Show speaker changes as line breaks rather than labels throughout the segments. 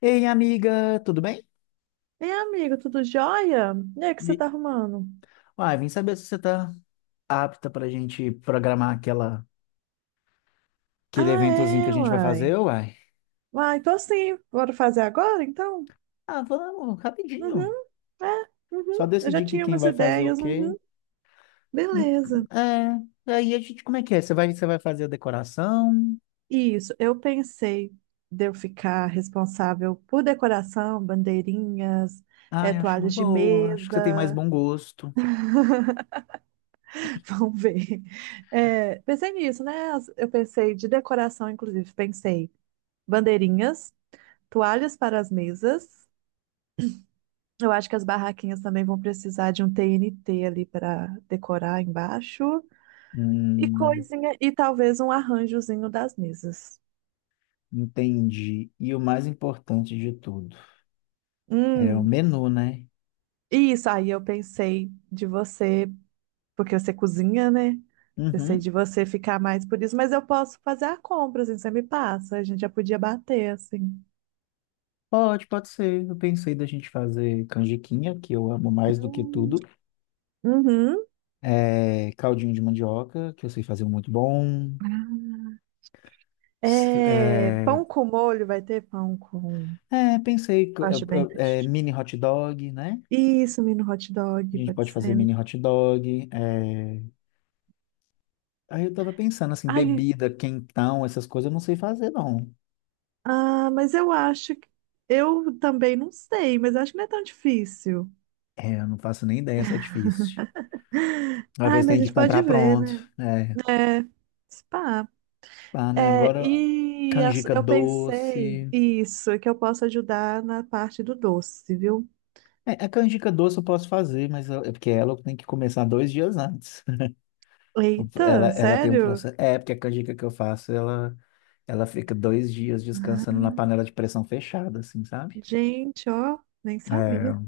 Ei, amiga, tudo bem?
Ei, amigo, tudo jóia? E aí, o que você
E-
tá arrumando?
Uai, vim saber se você tá apta pra gente programar aquele
Ah,
eventozinho que a
é,
gente vai fazer,
uai.
uai.
Uai, tô sim. Bora fazer agora, então?
Ah, vamos, rapidinho.
Uhum, é,
Só
uhum. Eu já
decidir que
tinha
quem
umas
vai fazer o
ideias,
quê.
uhum.
Hum,
Beleza.
É, aí a gente, como é que é? Você vai fazer a decoração?
Isso, eu pensei de eu ficar responsável por decoração, bandeirinhas,
Ai, acho uma
toalhas de
boa, acho que você tem mais
mesa.
bom gosto.
Vamos ver. É, pensei nisso, né? As- Eu pensei de decoração, inclusive. Pensei bandeirinhas, toalhas para as mesas. Eu acho que as barraquinhas também vão precisar de um TNT ali para decorar embaixo e
Hum,
coisinha e talvez um arranjozinho das mesas.
Entendi. E o mais importante de tudo é o
Hum,
menu, né?
isso aí eu pensei de você, porque você cozinha, né? Pensei
Uhum.
de você ficar mais por isso, mas eu posso fazer a compra, assim, você me passa, a gente já podia bater, assim.
Pode ser. Eu pensei da gente fazer canjiquinha, que eu amo mais do que
Hum.
tudo.
Uhum.
É, caldinho de mandioca, que eu sei fazer um muito bom.
Ah,
S-
é,
É,
pão com molho, vai ter pão com.
é, pensei,
Eu
co-
acho bem
é,
festivo.
mini hot dog, né?
Isso, mini hot
A
dog,
gente
pode
pode fazer
ser.
mini hot dog. É. Aí eu tava pensando assim,
Ai,
bebida, quentão, essas coisas eu não sei fazer, não.
ah, mas eu acho que. Eu também não sei, mas acho que não é tão difícil.
É, eu não faço nem ideia se é difícil. Às
Ai,
vezes tem
mas a
que
gente pode
comprar
ver,
pronto.
né?
É,
É, spa.
pá, né?
É,
Agora,
e as-
canjica
eu pensei,
doce.
isso, é que eu posso ajudar na parte do doce, viu?
É, a canjica doce eu posso fazer, mas é porque ela eu tenho que começar 2 dias antes. O Ela,
Eita,
ela tem um
sério?
processo. É, porque a canjica que eu faço, ela fica 2 dias descansando na panela de pressão fechada, assim, sabe?
Gente, ó, nem
É,
sabia.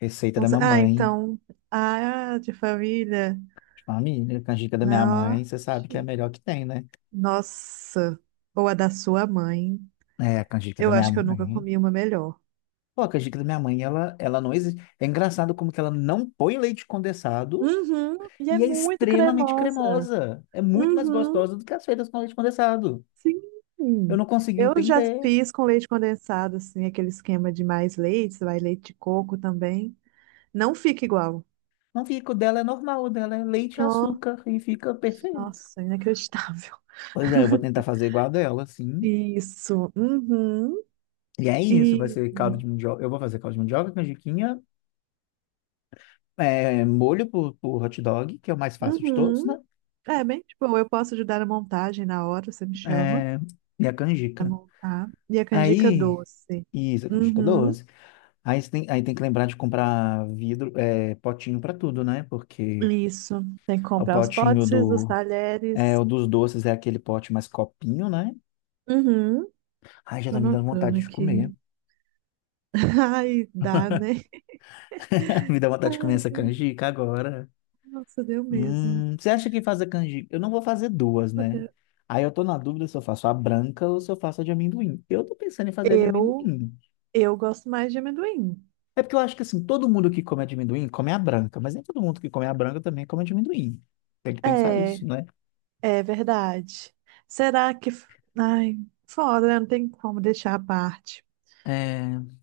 receita
Não
da
sa- Ah,
mamãe,
então, a de família,
de família, canjica da minha
não, ó,
mãe, você sabe que é a melhor que tem, né?
nossa, ou a da sua mãe.
É, a canjica da
Eu
minha
acho que eu nunca
mãe.
comi uma melhor.
Pô, a canjica da minha mãe, ela não existe. É engraçado como que ela não põe leite condensado
Uhum, e é
e é
muito
extremamente
cremosa.
cremosa. É muito mais
Uhum,
gostosa do que as feitas com leite condensado. Eu
sim.
não consigo
Eu já
entender.
fiz com leite condensado, assim, aquele esquema de mais leite, vai leite de coco também. Não fica igual.
Não fica, o dela é normal, o dela é leite e
Oh,
açúcar e fica perfeito.
nossa, inacreditável.
Pois é, eu vou tentar fazer igual a dela, assim.
Isso. Uhum.
E é isso, vai
E
ser caldo de mandioca. Eu vou fazer caldo de mandioca, canjiquinha, é, molho por hot dog, que é o mais fácil de todos, né?
uhum. É bem, tipo, eu posso ajudar na montagem na hora, você me chama
É, e a
pra
canjica.
montar. E a canjica
Aí,
doce.
isso, a canjica
Uhum.
doce. Aí, você tem, aí tem que lembrar de comprar vidro, é, potinho para tudo, né? Porque
Isso. Tem que
o
comprar os
potinho
potes, os
do, é,
talheres.
o dos doces é aquele pote mais copinho, né?
Uhum.
Ai, já
Tô
tá me dando
anotando
vontade de
aqui.
comer.
Ai, dá, né?
Me dá vontade de comer essa
Ai,
canjica agora.
nossa, deu mesmo.
Você acha que fazer canjica? Eu não vou fazer duas, né? Aí eu tô na dúvida se eu faço a branca ou se eu faço a de amendoim. Eu tô pensando em fazer a de
Eu,
amendoim.
eu gosto mais de amendoim.
É porque eu acho que assim, todo mundo que come a de amendoim come a branca, mas nem todo mundo que come a branca também come a de amendoim. Tem que pensar
É,
isso, né?
é verdade. Será que. F- Ai, foda, né? Não tem como deixar à parte.
É, eu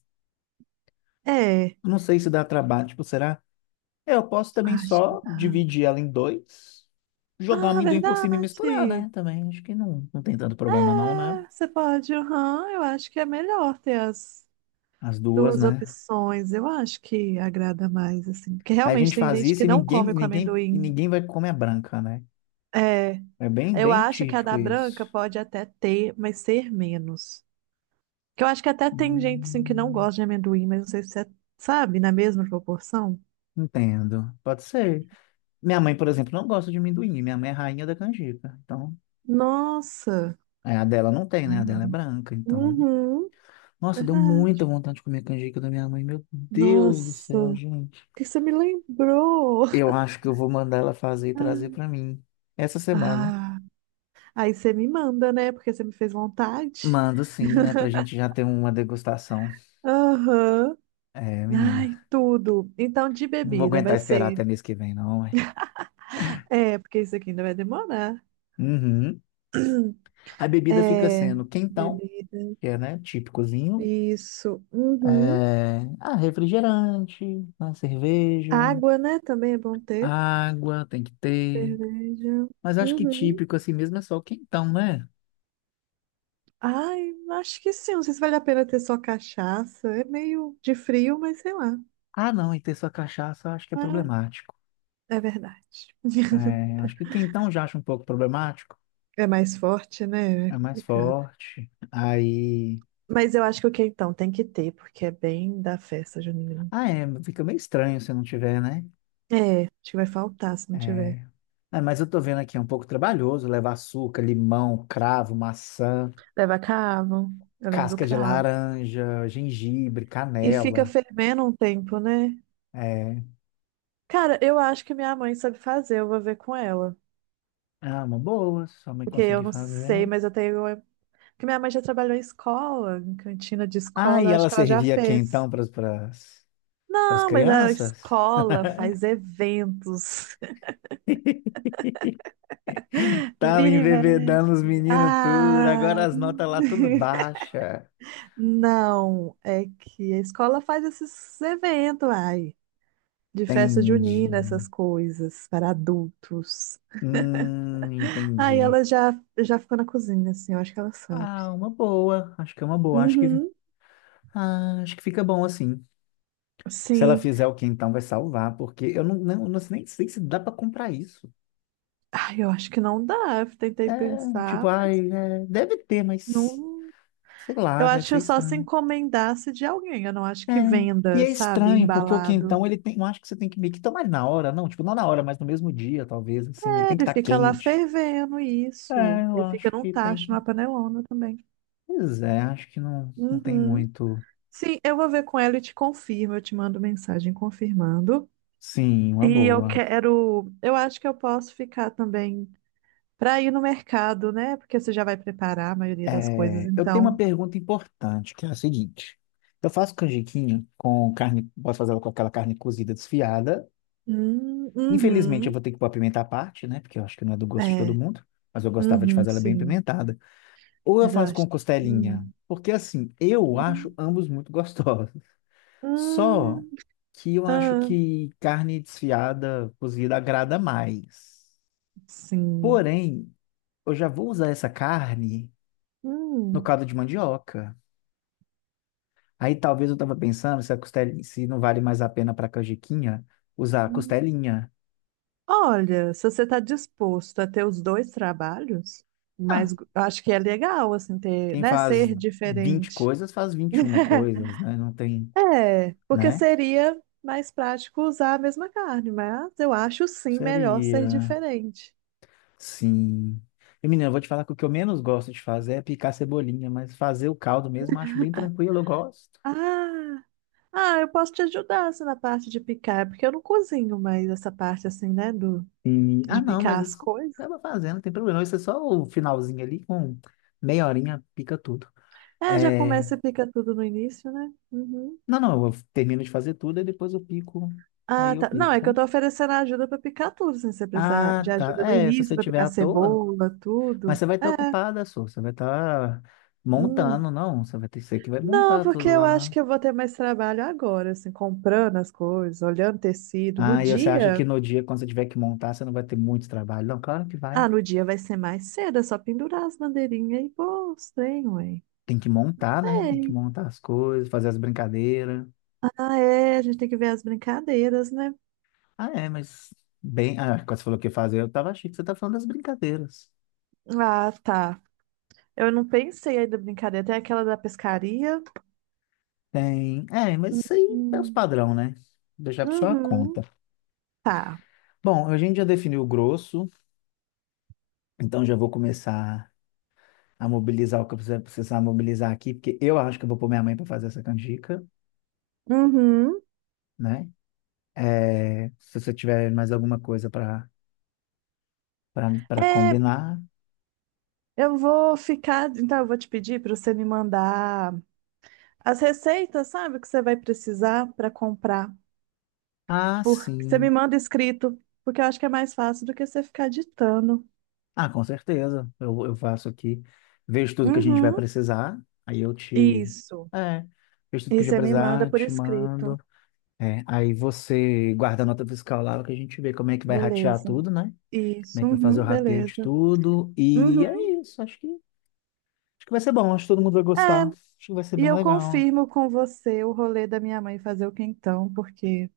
É,
não sei se dá trabalho, tipo, será? É, eu posso também
acho que.
só dividir ela em dois, jogar o
Ah,
amendoim por cima e misturar,
verdade.
né? Também acho que não, não tem tanto problema não, né?
É, você pode, aham, eu acho que é melhor ter as
As duas,
duas
né?
opções. Eu acho que agrada mais, assim. Porque
Aí a
realmente
gente
tem
faz
gente
isso
que
e
não
ninguém,
come com
ninguém, e
amendoim.
ninguém vai comer a branca, né?
É.
É bem,
Eu
bem
acho que a
típico
da
isso.
branca pode até ter, mas ser menos. Que eu acho que até tem gente assim que não
Hum,
gosta de amendoim, mas não sei se é, sabe, na mesma proporção.
Entendo. Pode ser. Minha mãe, por exemplo, não gosta de amendoim. Minha mãe é rainha da canjica. Então,
Nossa!
é, a dela não tem, né? A dela é branca. Então,
Uhum,
nossa, deu muita
verdade.
vontade de comer a canjica da minha mãe. Meu Deus do
Nossa,
céu,
o
gente.
que você me lembrou?
Eu acho que eu vou mandar ela fazer e trazer
Ah,
pra mim essa semana.
ah, aí você me manda, né? Porque você me fez vontade.
Mando sim, né? Pra gente já ter uma degustação.
Aham.
É, menina.
Ai, tudo. Então, de
Não vou
bebida
aguentar
vai
esperar
ser.
até mês que vem, não, ué.
É, porque isso aqui ainda vai demorar.
Uhum. A bebida fica
É,
sendo quentão,
bebida.
que é, né, típicozinho.
Isso. Uhum.
É, ah, refrigerante, né, cerveja,
Água, né? Também é bom ter.
água tem que ter.
Cerveja.
Mas acho que
Uhum.
típico assim mesmo é só o quentão, né?
Ai, acho que sim. Não sei se vale a pena ter só cachaça. É meio de frio, mas sei lá.
Ah, não, e ter só cachaça eu acho que é
Ah,
problemático.
é verdade.
É, acho que quentão já acho um pouco problemático.
É mais forte, né? É
É mais
complicado.
forte. Aí.
Mas eu acho que o quentão tem que ter, porque é bem da festa junina.
Ah, é, fica meio estranho se não tiver, né?
É, acho que vai faltar se não tiver.
É, é, mas eu tô vendo aqui, é um pouco trabalhoso levar açúcar, limão, cravo, maçã,
Leva cravo. Eu lembro do
casca de
cravo.
laranja, gengibre,
E fica
canela.
fervendo um tempo, né?
É,
Cara, eu acho que minha mãe sabe fazer, eu vou ver com ela.
ah, uma boa, se sua mãe
Porque eu
conseguir
não
fazer.
sei, mas eu tenho. É, porque minha mãe já trabalhou em escola, em cantina de
Ah,
escola,
e
eu acho
ela
que ela já
servia aqui
fez.
então para as
Não, mas a
crianças?
escola faz eventos.
Tava
Vira e mexe.
embebedando os meninos tudo, agora
Ah!
as notas lá tudo baixa.
Não, é que a escola faz esses eventos, ai, de festa junina, essas
Entendi.
coisas, para adultos. Aí
Entendi.
ela já, já ficou na cozinha, assim, eu acho que ela sabe.
Ah, uma boa. Acho que é uma boa. Acho que,
Uhum.
ah, acho que fica bom assim. Se ela
Sim.
fizer o quentão, vai salvar, porque eu não sei nem sei se dá para comprar isso.
Ai, eu acho que não dá. Eu tentei
É,
pensar,
tipo, ai,
mas
é, deve ter, mas
não.
sei
Eu
lá, deve
acho que
ser
é só se
estranho.
encomendasse de alguém. Eu não acho
É.
que
E
venda,
é
sabe?
estranho, porque o
Embalado.
quentão, ele tem. Eu acho que você tem que meio que tomar ele na hora, não? Tipo, não na hora, mas no mesmo dia, talvez, assim. Ele
É,
tem que
ele
estar
fica lá
quente.
fervendo isso.
É, eu
Ele fica
acho
num
que tem
tacho,
que.
numa panelona também.
Pois é, acho que não, não tem
Uhum.
muito.
Sim, eu vou ver com ela e te confirmo. Eu te mando mensagem confirmando.
Sim, uma
E eu
boa.
quero. Eu acho que eu posso ficar também para ir no mercado, né? Porque você já vai preparar a maioria das coisas,
É, eu tenho uma
então.
pergunta importante, que é a seguinte. Eu faço canjiquinha com carne. Posso fazer ela com aquela carne cozida desfiada. Infelizmente, eu
Uhum.
vou ter que pôr a pimenta à parte, né? Porque eu acho que não é do gosto de todo
É.
mundo. Mas eu gostava de
Uhum,
fazer ela bem
sim.
pimentada. Ou eu faço com
Exausto.
costelinha?
Hum.
Porque assim, eu
Hum.
acho ambos muito gostosos. Só
Hum.
que eu acho
Ah,
que carne desfiada, cozida, agrada mais.
sim.
Porém, eu já vou usar essa carne no
Hum.
caldo de mandioca. Aí talvez eu tava pensando se a costelinha, se não vale mais a pena para canjiquinha usar a
Hum.
costelinha.
Olha, se você está disposto a ter os dois trabalhos, mas
Ah,
eu acho que é legal, assim, ter,
quem
né,
faz
ser
20
diferente.
coisas faz 21 coisas, né? Não tem,
É, porque
né?
seria mais prático usar a mesma carne, mas eu acho sim melhor ser
Seria.
diferente.
Sim. E, menina, eu vou te falar que o que eu menos gosto de fazer é picar cebolinha, mas fazer o caldo mesmo eu acho bem tranquilo, eu gosto.
Ah, ah, eu posso te ajudar assim, na parte de picar, porque eu não cozinho mais essa parte assim, né, do,
E,
de
ah, não,
picar
mas
as
isso
coisas.
acaba fazendo, não tem problema. Isso é só o finalzinho ali, com meia horinha, pica tudo.
É, já
É.
começa e pica tudo no início, né? Uhum.
Não, não, eu termino de fazer tudo e depois eu pico. Aí
Ah,
eu
tá. Não,
pico,
é que eu
sabe?
tô oferecendo ajuda pra picar tudo, sem você precisar
Ah,
de
tá.
ajuda no
É, se
início,
você
pra
tiver
picar
à toa,
cebola,
mas
tudo.
você vai estar ocupada, só. Você vai estar
Hum.
montando, não. Você que vai
Não,
montar
porque
tudo
eu acho
lá.
que eu vou ter mais trabalho agora, assim, comprando as coisas, olhando tecido. No
Ah, e você acha que
dia.
no dia, quando você tiver que montar, você não vai ter muito trabalho? Não, claro que vai.
Ah, no dia vai ser mais cedo, é só pendurar as bandeirinhas e pô, os trem, ué.
Tem que montar, né? Tem que
Sei.
montar as coisas, fazer as brincadeiras.
Ah, é, a gente tem que ver as brincadeiras, né?
Ah, é, mas bem. Ah, quando você falou que ia fazer, eu tava achando que você tá falando das brincadeiras.
Ah, tá. Eu não pensei aí da brincadeira. Tem aquela da pescaria.
Tem. É, mas isso aí é os
Hum.
padrão, né? Deixar pra sua conta.
Uhum, tá.
Bom, a gente já definiu o grosso, então já vou começar a mobilizar o que eu precisar mobilizar aqui, porque eu acho que eu vou pôr minha mãe para fazer essa canjica,
Uhum.
né? É, se você tiver mais alguma coisa para
É,
combinar.
eu vou ficar. Então, eu vou te pedir para você me mandar as receitas, sabe, que você vai precisar para comprar.
Ah,
Porque você
sim.
me manda escrito, porque eu acho que é mais fácil do que você ficar ditando.
Ah, com certeza. Eu faço aqui. Vejo tudo que a gente vai
Uhum.
precisar. Aí eu te.
Isso.
É. Vejo tudo que
E
a gente
você
vai
me manda
precisar,
por
te mando.
escrito.
É. Aí você guarda a nota fiscal lá, que a gente vê como é que vai ratear
Beleza.
tudo, né? Como é
Isso.
que vai fazer o
Uhum,
rateio de
beleza.
tudo. E
Uhum.
é isso. Acho que vai ser bom. Acho que todo mundo vai
É,
gostar. Acho que vai ser
e
bem
eu
legal.
confirmo com você o rolê da minha mãe fazer o quentão, porque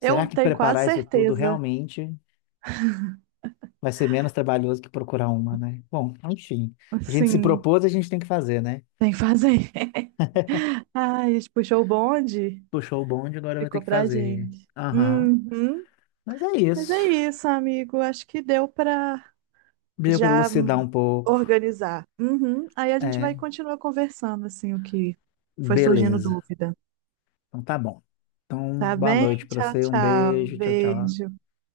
Será
eu
que
tenho quase
preparar isso tudo
certeza.
realmente vai ser menos trabalhoso que procurar uma, né? Bom, enfim. A gente se
Sim.
propôs, a gente tem que fazer, né?
Tem que fazer. Ai, a gente puxou o bonde,
Puxou o bonde, agora vai ter
ficou
que
pra
fazer.
gente.
Aham.
Uhum.
Mas é
Mas é
isso.
isso, amigo. Acho que deu pra
Deu para
já
elucidar um pouco.
organizar. Uhum. Aí a gente vai
É,
continuar conversando, assim, o que foi surgindo
beleza.
dúvida.
Então tá bom. Então,
Tá
boa noite
bem?
para
Tchau,
você. Um
tchau.
beijo. Tchau, tchau.
Beijo.